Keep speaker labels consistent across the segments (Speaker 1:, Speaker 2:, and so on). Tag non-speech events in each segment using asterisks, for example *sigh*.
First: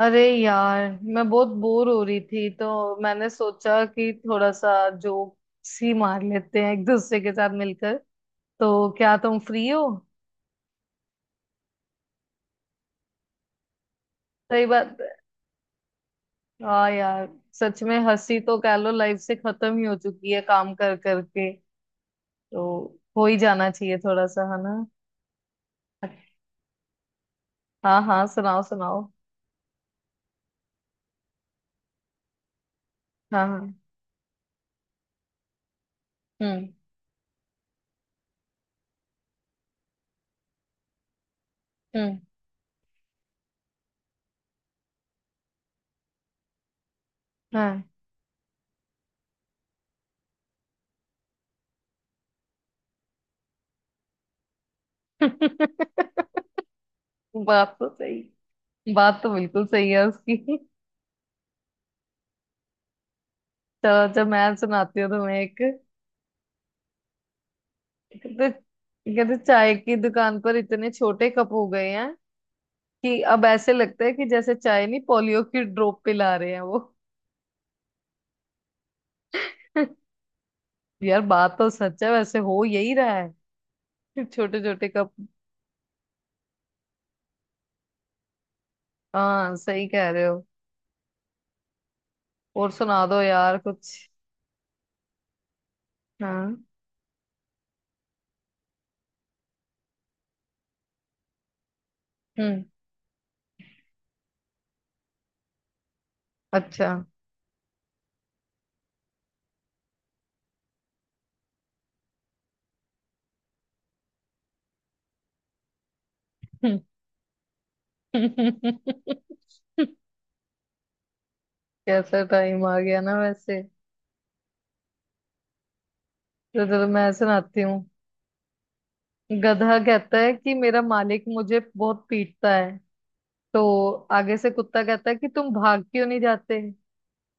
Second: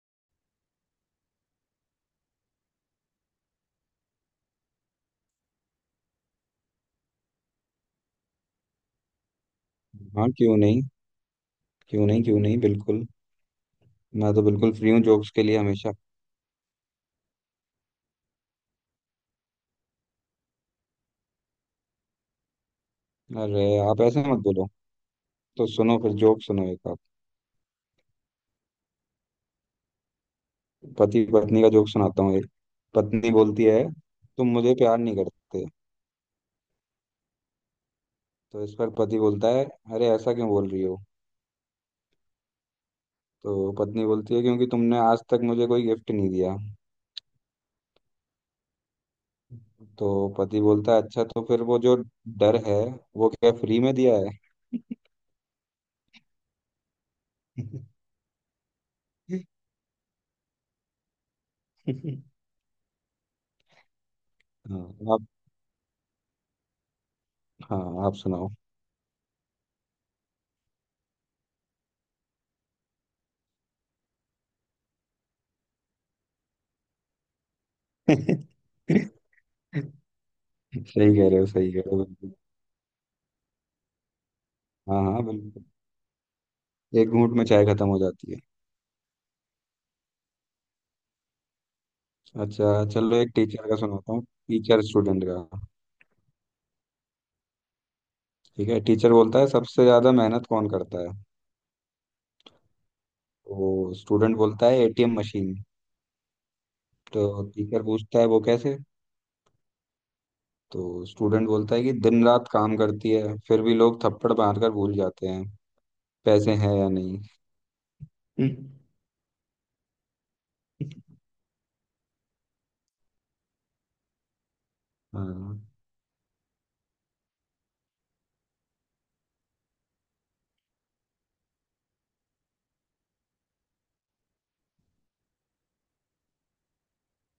Speaker 1: अरे यार, मैं बहुत बोर हो रही थी तो मैंने सोचा कि थोड़ा सा जोक्स ही मार लेते हैं एक दूसरे के साथ मिलकर। तो क्या तुम फ्री हो?
Speaker 2: हाँ क्यों नहीं क्यों नहीं बिल्कुल। मैं तो
Speaker 1: सही
Speaker 2: बिल्कुल फ्री
Speaker 1: बात
Speaker 2: हूँ
Speaker 1: है।
Speaker 2: जोक्स के लिए हमेशा।
Speaker 1: हाँ यार, सच में हंसी तो कह लो लाइफ से खत्म ही हो चुकी है काम कर करके। तो हो ही
Speaker 2: अरे
Speaker 1: जाना चाहिए
Speaker 2: आप ऐसे
Speaker 1: थोड़ा
Speaker 2: मत
Speaker 1: सा, है
Speaker 2: बोलो।
Speaker 1: ना।
Speaker 2: तो सुनो फिर जोक सुनो एक आप।
Speaker 1: हाँ हाँ, सुनाओ सुनाओ।
Speaker 2: पति पत्नी का जोक सुनाता हूँ एक। पत्नी
Speaker 1: हाँ
Speaker 2: बोलती
Speaker 1: हाँ।
Speaker 2: है तुम मुझे प्यार नहीं करते।
Speaker 1: हम्म।
Speaker 2: तो इस पर पति बोलता है अरे ऐसा क्यों बोल रही हो।
Speaker 1: हम्म।
Speaker 2: तो पत्नी बोलती है क्योंकि तुमने आज तक मुझे कोई गिफ्ट नहीं दिया।
Speaker 1: हाँ।
Speaker 2: तो पति बोलता है अच्छा तो फिर वो जो डर है वो क्या फ्री में दिया है?
Speaker 1: *laughs* बात तो
Speaker 2: *laughs*
Speaker 1: सही। बात तो बिल्कुल सही है उसकी। तो जब मैं
Speaker 2: हाँ
Speaker 1: सुनाती हूँ
Speaker 2: आप।
Speaker 1: तुम्हें एक।
Speaker 2: हाँ आप
Speaker 1: कहते
Speaker 2: सुनाओ।
Speaker 1: कहते चाय की दुकान पर इतने छोटे कप हो गए हैं कि अब ऐसे लगता है कि जैसे चाय नहीं पोलियो की ड्रॉप पिला रहे हैं वो।
Speaker 2: *laughs*
Speaker 1: *laughs*
Speaker 2: सही
Speaker 1: यार,
Speaker 2: कह रहे हो
Speaker 1: बात तो
Speaker 2: सही कह रहे
Speaker 1: सच
Speaker 2: हो
Speaker 1: है,
Speaker 2: बिल्कुल।
Speaker 1: वैसे हो यही रहा है। *laughs* छोटे छोटे
Speaker 2: हाँ
Speaker 1: कप।
Speaker 2: हाँ बिल्कुल। एक घूंट में चाय खत्म हो जाती है।
Speaker 1: हाँ सही कह रहे हो। और
Speaker 2: अच्छा
Speaker 1: सुना
Speaker 2: चलो
Speaker 1: दो
Speaker 2: एक
Speaker 1: यार
Speaker 2: टीचर का
Speaker 1: कुछ।
Speaker 2: सुनाता हूँ। टीचर स्टूडेंट का।
Speaker 1: हाँ।
Speaker 2: ठीक है, टीचर बोलता है सबसे ज्यादा मेहनत कौन करता है?
Speaker 1: हम्म।
Speaker 2: तो स्टूडेंट बोलता है एटीएम मशीन।
Speaker 1: अच्छा।
Speaker 2: तो टीचर पूछता है वो कैसे? तो स्टूडेंट बोलता है कि दिन रात काम करती है फिर भी लोग थप्पड़ मारकर भूल जाते हैं पैसे हैं
Speaker 1: हम्म।
Speaker 2: या नहीं।
Speaker 1: *laughs*
Speaker 2: *laughs*
Speaker 1: कैसा टाइम आ गया ना वैसे।
Speaker 2: हाँ।
Speaker 1: तो चलो मैं सुनाती हूँ। गधा कहता है कि मेरा मालिक मुझे बहुत पीटता है। तो आगे से कुत्ता कहता है कि तुम भाग क्यों नहीं जाते।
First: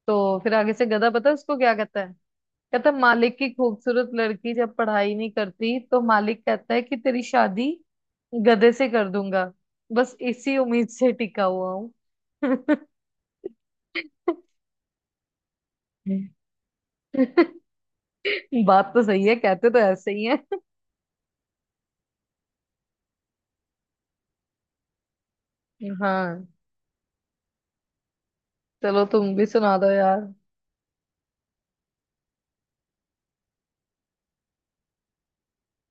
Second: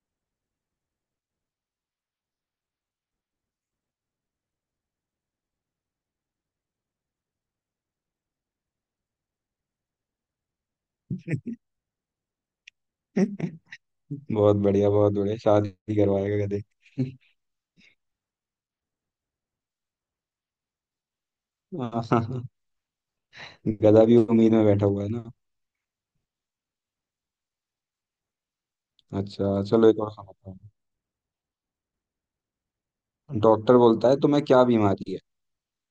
Speaker 1: तो फिर आगे से गधा, पता है उसको क्या कहता है। कहता है मालिक की खूबसूरत लड़की जब पढ़ाई नहीं करती तो मालिक कहता है कि तेरी शादी गधे से कर दूंगा। बस इसी उम्मीद से टिका हुआ हूँ। *laughs*
Speaker 2: *laughs* बहुत बढ़िया, बहुत बढ़िया। शादी करवाएगा गधे। *laughs*
Speaker 1: बात तो सही है, कहते तो ऐसे ही है।
Speaker 2: हाँ हाँ। गधा भी उम्मीद में बैठा हुआ है ना।
Speaker 1: हाँ। चलो तुम भी
Speaker 2: अच्छा
Speaker 1: सुना
Speaker 2: चलो
Speaker 1: दो
Speaker 2: एक और
Speaker 1: यार।
Speaker 2: सुनाता हूँ। डॉक्टर बोलता है तुम्हें क्या बीमारी है?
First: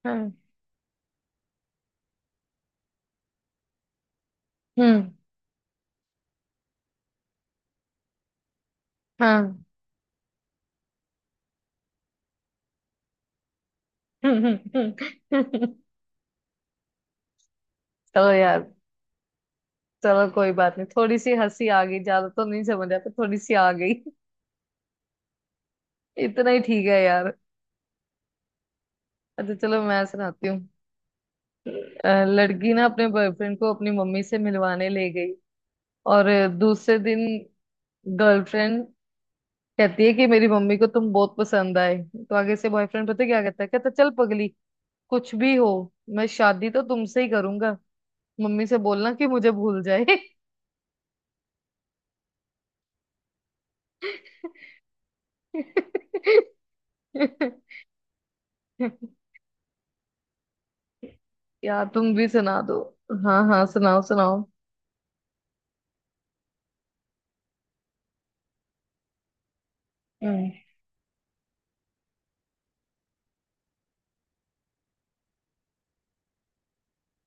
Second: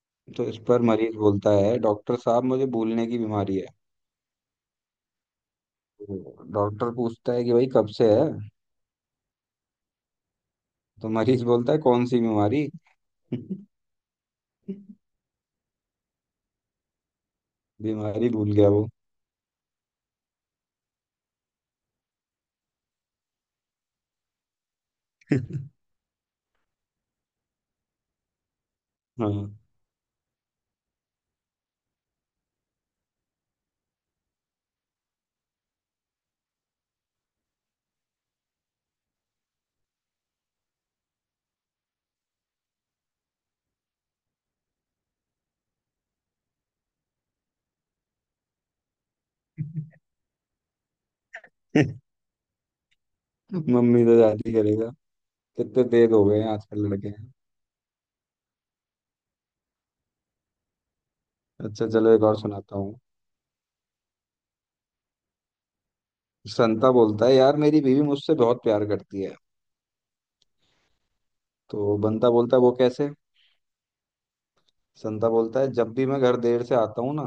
Speaker 1: हाँ।
Speaker 2: तो इस पर मरीज बोलता है डॉक्टर साहब मुझे भूलने की बीमारी है।
Speaker 1: हम्म।
Speaker 2: तो डॉक्टर पूछता है कि भाई कब से है?
Speaker 1: हाँ।
Speaker 2: तो मरीज बोलता है कौन सी बीमारी? *laughs*
Speaker 1: *laughs* चलो।
Speaker 2: बीमारी भूल
Speaker 1: यार,
Speaker 2: गया वो।
Speaker 1: चलो कोई बात नहीं, थोड़ी सी हंसी आ गई, ज्यादा तो नहीं समझ आता, थोड़ी सी आ गई। इतना ही ठीक है यार। अच्छा
Speaker 2: हाँ।
Speaker 1: चलो मैं सुनाती हूँ। लड़की ना अपने बॉयफ्रेंड को अपनी मम्मी से मिलवाने ले गई और दूसरे दिन गर्लफ्रेंड कहती है कि मेरी मम्मी को तुम बहुत पसंद आए। तो आगे से बॉयफ्रेंड पता है क्या कहता है। कहता चल पगली, कुछ भी हो, मैं शादी तो तुमसे ही करूंगा। मम्मी से बोलना कि मुझे भूल जाए।
Speaker 2: *laughs* मम्मी तो शादी करेगा। कितने तेज हो गए हैं आजकल लड़के।
Speaker 1: *laughs* यार
Speaker 2: अच्छा चलो
Speaker 1: तुम
Speaker 2: एक
Speaker 1: भी
Speaker 2: और
Speaker 1: सुना दो।
Speaker 2: सुनाता हूँ।
Speaker 1: हाँ हाँ, सुनाओ सुनाओ।
Speaker 2: संता बोलता है यार मेरी बीवी मुझसे बहुत प्यार करती है।
Speaker 1: हम्म।
Speaker 2: तो बंता बोलता है वो कैसे? संता बोलता है जब भी मैं घर देर से आता हूँ ना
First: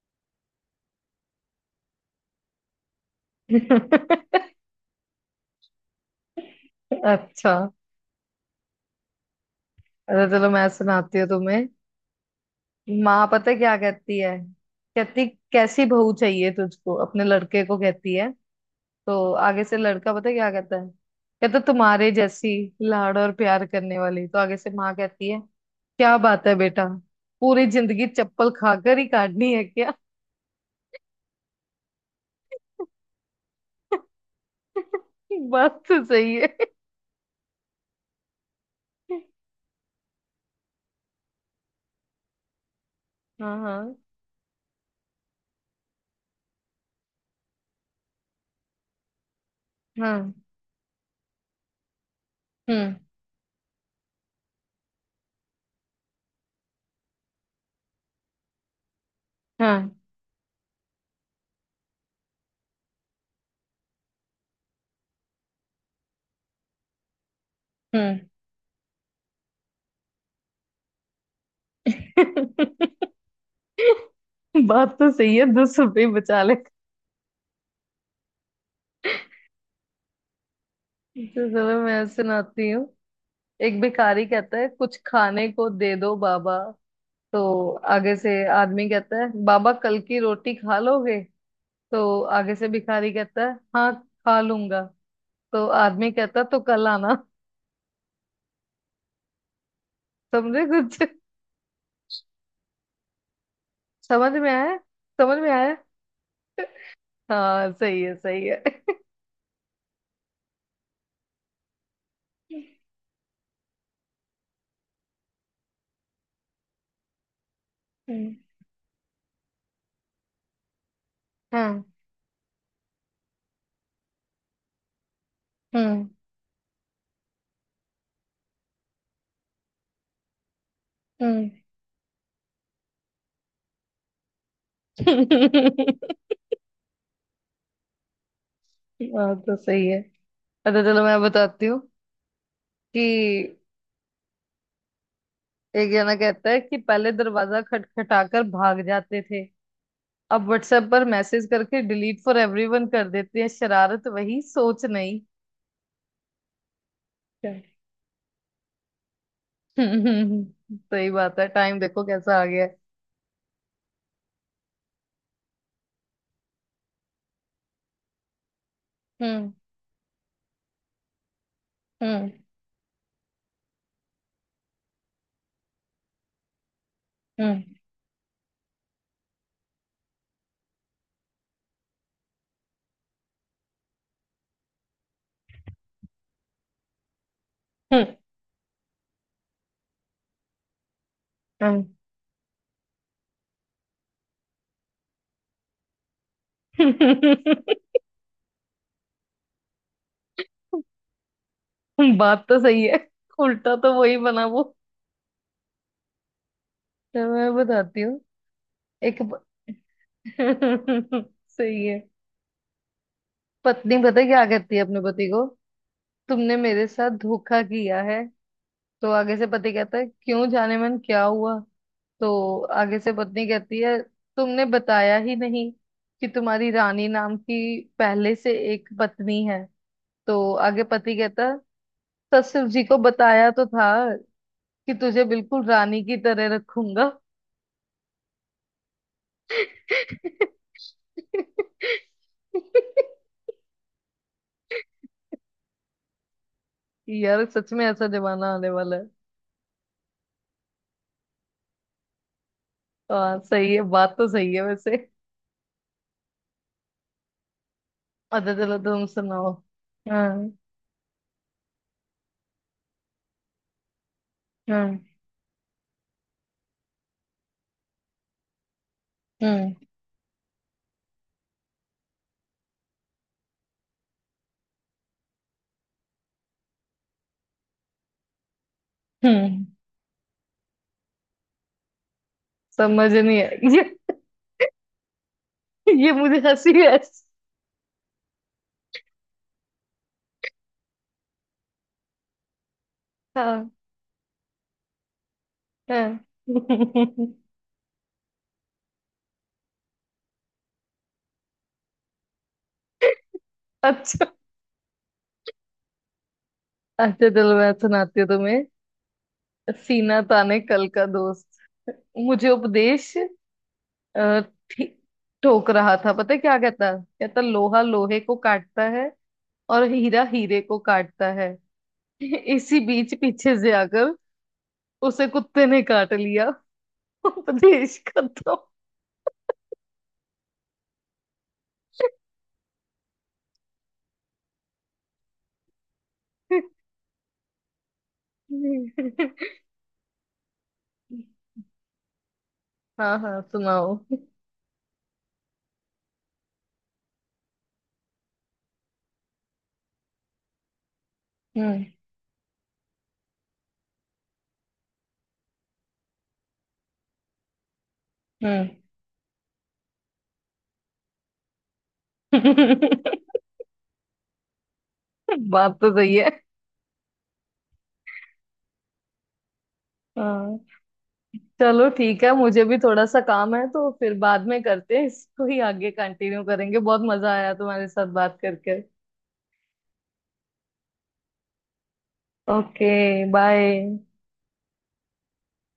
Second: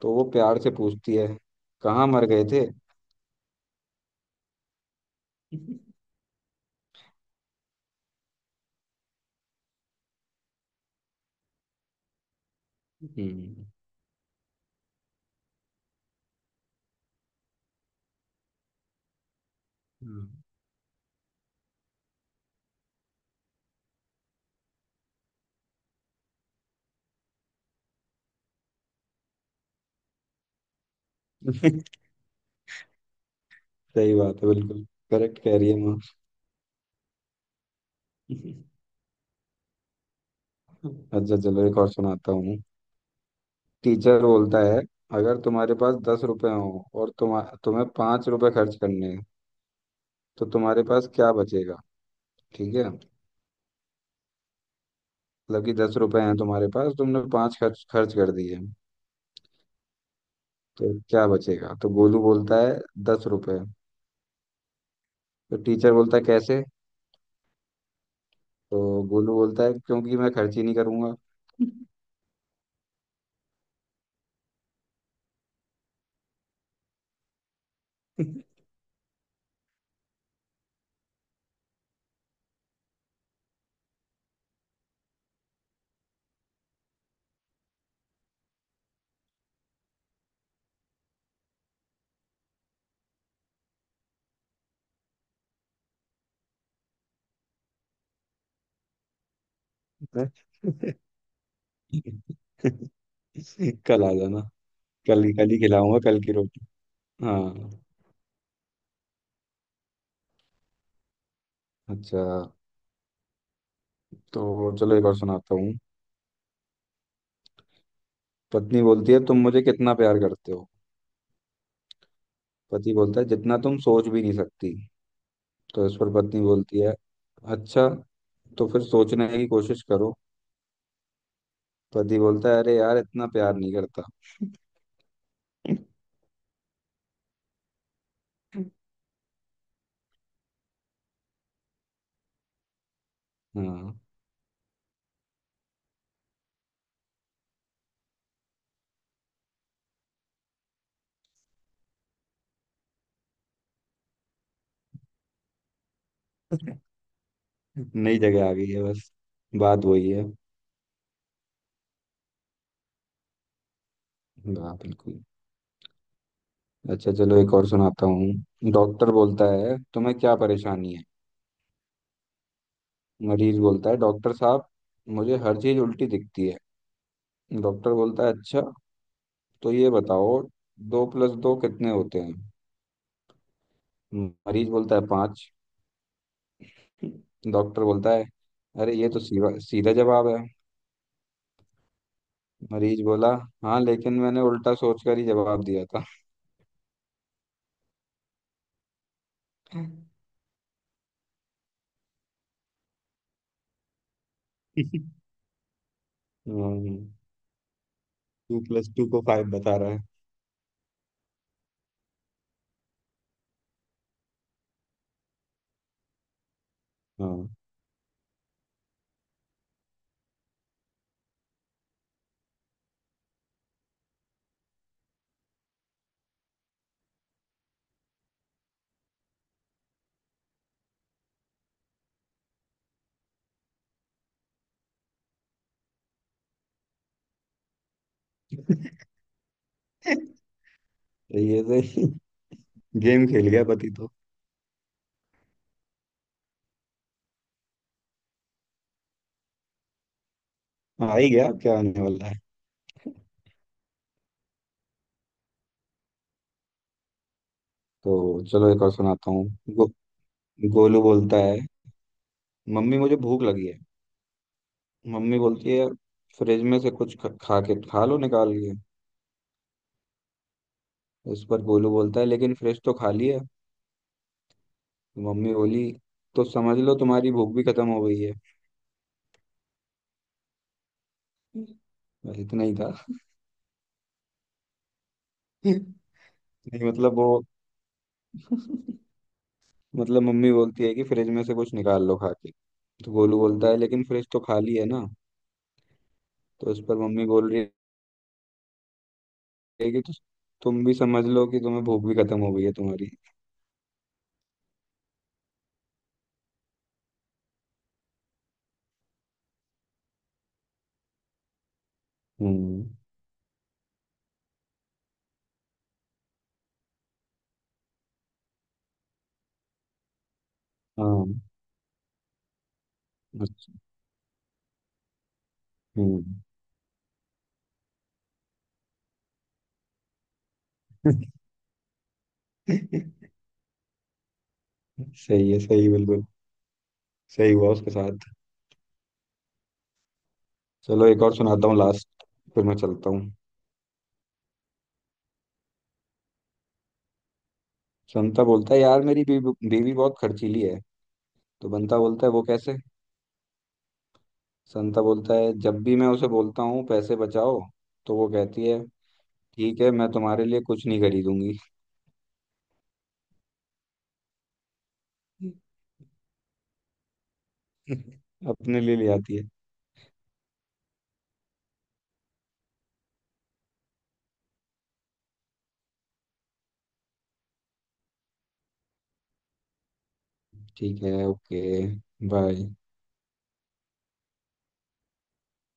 Speaker 2: तो वो प्यार से पूछती है कहाँ मर गए थे।
Speaker 1: *laughs* अच्छा। अरे चलो मैं सुनाती हूँ तुम्हें। माँ पता है
Speaker 2: हम्म
Speaker 1: क्या कहती है। कहती कैसी बहू चाहिए तुझको, अपने लड़के को कहती है। तो आगे से लड़का
Speaker 2: हम्म।
Speaker 1: पता है क्या कहता है। कहता तुम्हारे जैसी, लाड़ और प्यार करने वाली। तो आगे से माँ कहती है क्या बात है बेटा, पूरी जिंदगी चप्पल खाकर ही काटनी है क्या।
Speaker 2: *laughs* सही बात है बिल्कुल।
Speaker 1: *laughs*
Speaker 2: करेक्ट कह रही है
Speaker 1: बात
Speaker 2: माँ।
Speaker 1: तो सही है।
Speaker 2: अच्छा चलो एक और सुनाता हूँ।
Speaker 1: हाँ हाँ
Speaker 2: टीचर बोलता है अगर तुम्हारे पास दस रुपए हो और तुम्हें पांच रुपए खर्च करने हैं
Speaker 1: हाँ।
Speaker 2: तो तुम्हारे पास क्या बचेगा? ठीक है,
Speaker 1: हम्म।
Speaker 2: मतलब कि दस रुपए हैं तुम्हारे पास, तुमने पांच खर्च खर्च कर दिए
Speaker 1: हाँ।
Speaker 2: तो क्या बचेगा? तो गोलू बोलता है दस रुपए। तो टीचर बोलता है कैसे?
Speaker 1: हम्म।
Speaker 2: तो गोलू बोलता है क्योंकि मैं खर्च ही नहीं करूंगा।
Speaker 1: *laughs* बात तो सही है, 10 रुपये बचा ले। तो चलो मैं सुनाती हूँ। एक भिखारी कहता है कुछ खाने को दे दो बाबा। तो आगे से आदमी कहता है बाबा कल की रोटी खा लोगे। तो आगे से भिखारी कहता है हाँ, खा लूंगा। तो आदमी कहता है, तो कल आना। समझे कुछ?
Speaker 2: *laughs* कल आ
Speaker 1: समझ
Speaker 2: जाना।
Speaker 1: में आया।
Speaker 2: कल ही
Speaker 1: समझ में
Speaker 2: कल ही
Speaker 1: आया।
Speaker 2: खिलाऊंगा कल की रोटी।
Speaker 1: हाँ
Speaker 2: हाँ।
Speaker 1: सही है सही है। *laughs*
Speaker 2: अच्छा तो चलो एक और सुनाता हूँ।
Speaker 1: हम्म।
Speaker 2: पत्नी बोलती है तुम मुझे कितना प्यार करते हो?
Speaker 1: हाँ।
Speaker 2: पति बोलता है जितना तुम सोच भी नहीं सकती। तो इस
Speaker 1: हम्म।
Speaker 2: पर पत्नी बोलती है अच्छा, तो फिर सोचने की कोशिश करो।
Speaker 1: हम्म।
Speaker 2: पति बोलता है अरे यार इतना प्यार नहीं करता।
Speaker 1: बात तो सही है। अच्छा चलो मैं बताती हूँ कि
Speaker 2: हाँ।
Speaker 1: एक जना कहता है कि पहले दरवाजा खटखटाकर भाग जाते थे, अब व्हाट्सएप पर मैसेज करके डिलीट फॉर एवरीवन कर देते हैं। शरारत वही, सोच नहीं।
Speaker 2: *laughs*
Speaker 1: क्या? *laughs*
Speaker 2: नई जगह आ गई है बस। बात वही है।
Speaker 1: हम्म, सही बात है, टाइम देखो कैसा आ गया है।
Speaker 2: हाँ बिल्कुल। अच्छा चलो एक और सुनाता हूँ। डॉक्टर बोलता
Speaker 1: हम्म।
Speaker 2: है तुम्हें क्या परेशानी है?
Speaker 1: हम्म।
Speaker 2: मरीज बोलता है डॉक्टर साहब मुझे हर चीज उल्टी दिखती है।
Speaker 1: हम्म।
Speaker 2: डॉक्टर बोलता है अच्छा तो ये बताओ दो प्लस दो कितने होते हैं? मरीज बोलता है पाँच। डॉक्टर बोलता है अरे ये तो सीधा सीधा जवाब है।
Speaker 1: हम्म,
Speaker 2: मरीज बोला हाँ लेकिन मैंने उल्टा सोच कर ही जवाब दिया था।
Speaker 1: *laughs* बात तो सही है, उल्टा तो वही बना वो।
Speaker 2: *laughs*
Speaker 1: चलो मैं बताती हूँ।
Speaker 2: टू प्लस टू को
Speaker 1: एक ब-
Speaker 2: फाइव बता रहा है।
Speaker 1: *laughs* सही है। पत्नी पता है क्या कहती है अपने पति को, तुमने मेरे साथ
Speaker 2: हाँ।
Speaker 1: धोखा किया है। तो आगे से पति कहता है क्यों, जाने मन क्या हुआ। तो आगे से पत्नी कहती है तुमने बताया ही नहीं कि तुम्हारी रानी नाम की पहले से एक पत्नी है। तो आगे पति कहता ससुर जी को बताया तो था कि तुझे बिल्कुल रानी की तरह रखूंगा।
Speaker 2: *laughs*
Speaker 1: *laughs*
Speaker 2: ये तो गेम खेल गया पति तो।
Speaker 1: यार सच में ऐसा जमाना आने वाला है।
Speaker 2: आ ही गया, अब क्या आने वाला है।
Speaker 1: हाँ सही है, बात तो सही है वैसे।
Speaker 2: तो
Speaker 1: अच्छा
Speaker 2: चलो
Speaker 1: चलो
Speaker 2: एक और
Speaker 1: तुम
Speaker 2: सुनाता हूँ।
Speaker 1: सुनाओ। हाँ।
Speaker 2: गोलू बोलता है मम्मी मुझे भूख लगी है।
Speaker 1: हाँ।
Speaker 2: मम्मी बोलती है फ्रिज में से कुछ खा के खा लो निकाल के।
Speaker 1: हम्म।
Speaker 2: इस पर गोलू बोलता है लेकिन फ्रिज तो खाली है। मम्मी बोली तो समझ लो तुम्हारी भूख भी खत्म हो गई है।
Speaker 1: हम्म।
Speaker 2: बस इतना ही था।
Speaker 1: समझ नहीं है ये
Speaker 2: *laughs*
Speaker 1: ये
Speaker 2: नहीं,
Speaker 1: मुझे हंसी है।
Speaker 2: मतलब वो मतलब मम्मी बोलती है कि फ्रिज में से कुछ निकाल लो खा के। तो गोलू बोलता
Speaker 1: हाँ।
Speaker 2: है लेकिन फ्रिज तो खाली है ना।
Speaker 1: हाँ।
Speaker 2: तो इस पर
Speaker 1: *laughs*
Speaker 2: मम्मी बोल रही है कि "तो तुम भी समझ लो कि तुम्हें भूख भी खत्म हो गई है तुम्हारी।
Speaker 1: अच्छा। अच्छा चलो मैं सुनाती हूँ तुम्हें। सीना ताने कल का दोस्त मुझे
Speaker 2: हम्म।
Speaker 1: उपदेश अ, ठी- ठोक रहा था। पता है क्या कहता, कहता लोहा लोहे को काटता है और हीरा हीरे को
Speaker 2: हाँ।
Speaker 1: काटता है। इसी बीच पीछे से
Speaker 2: अच्छा।
Speaker 1: आकर उसे कुत्ते ने काट
Speaker 2: हम्म
Speaker 1: लिया। *laughs* उपदेश खत्म।
Speaker 2: *laughs* सही है सही बिल्कुल। सही हुआ उसके साथ। चलो एक और सुनाता हूँ लास्ट, फिर मैं चलता
Speaker 1: हाँ
Speaker 2: हूँ।
Speaker 1: हाँ सुनाओ।
Speaker 2: संता बोलता है यार मेरी बीवी बीवी बहुत खर्चीली है। तो
Speaker 1: हम्म।
Speaker 2: बंता बोलता है वो कैसे? संता बोलता है जब भी मैं उसे बोलता हूँ पैसे बचाओ तो वो
Speaker 1: हम्म।
Speaker 2: कहती है ठीक है मैं तुम्हारे लिए कुछ नहीं खरीदूंगी।
Speaker 1: *laughs* बात तो सही है।
Speaker 2: *laughs* अपने लिए ले आती है।
Speaker 1: हाँ। चलो ठीक है, मुझे भी थोड़ा सा काम है तो फिर बाद में करते हैं, इसको ही आगे कंटिन्यू करेंगे। बहुत मजा आया तुम्हारे साथ बात करके।
Speaker 2: ठीक है, ओके। बाय।
Speaker 1: ओके। बाय।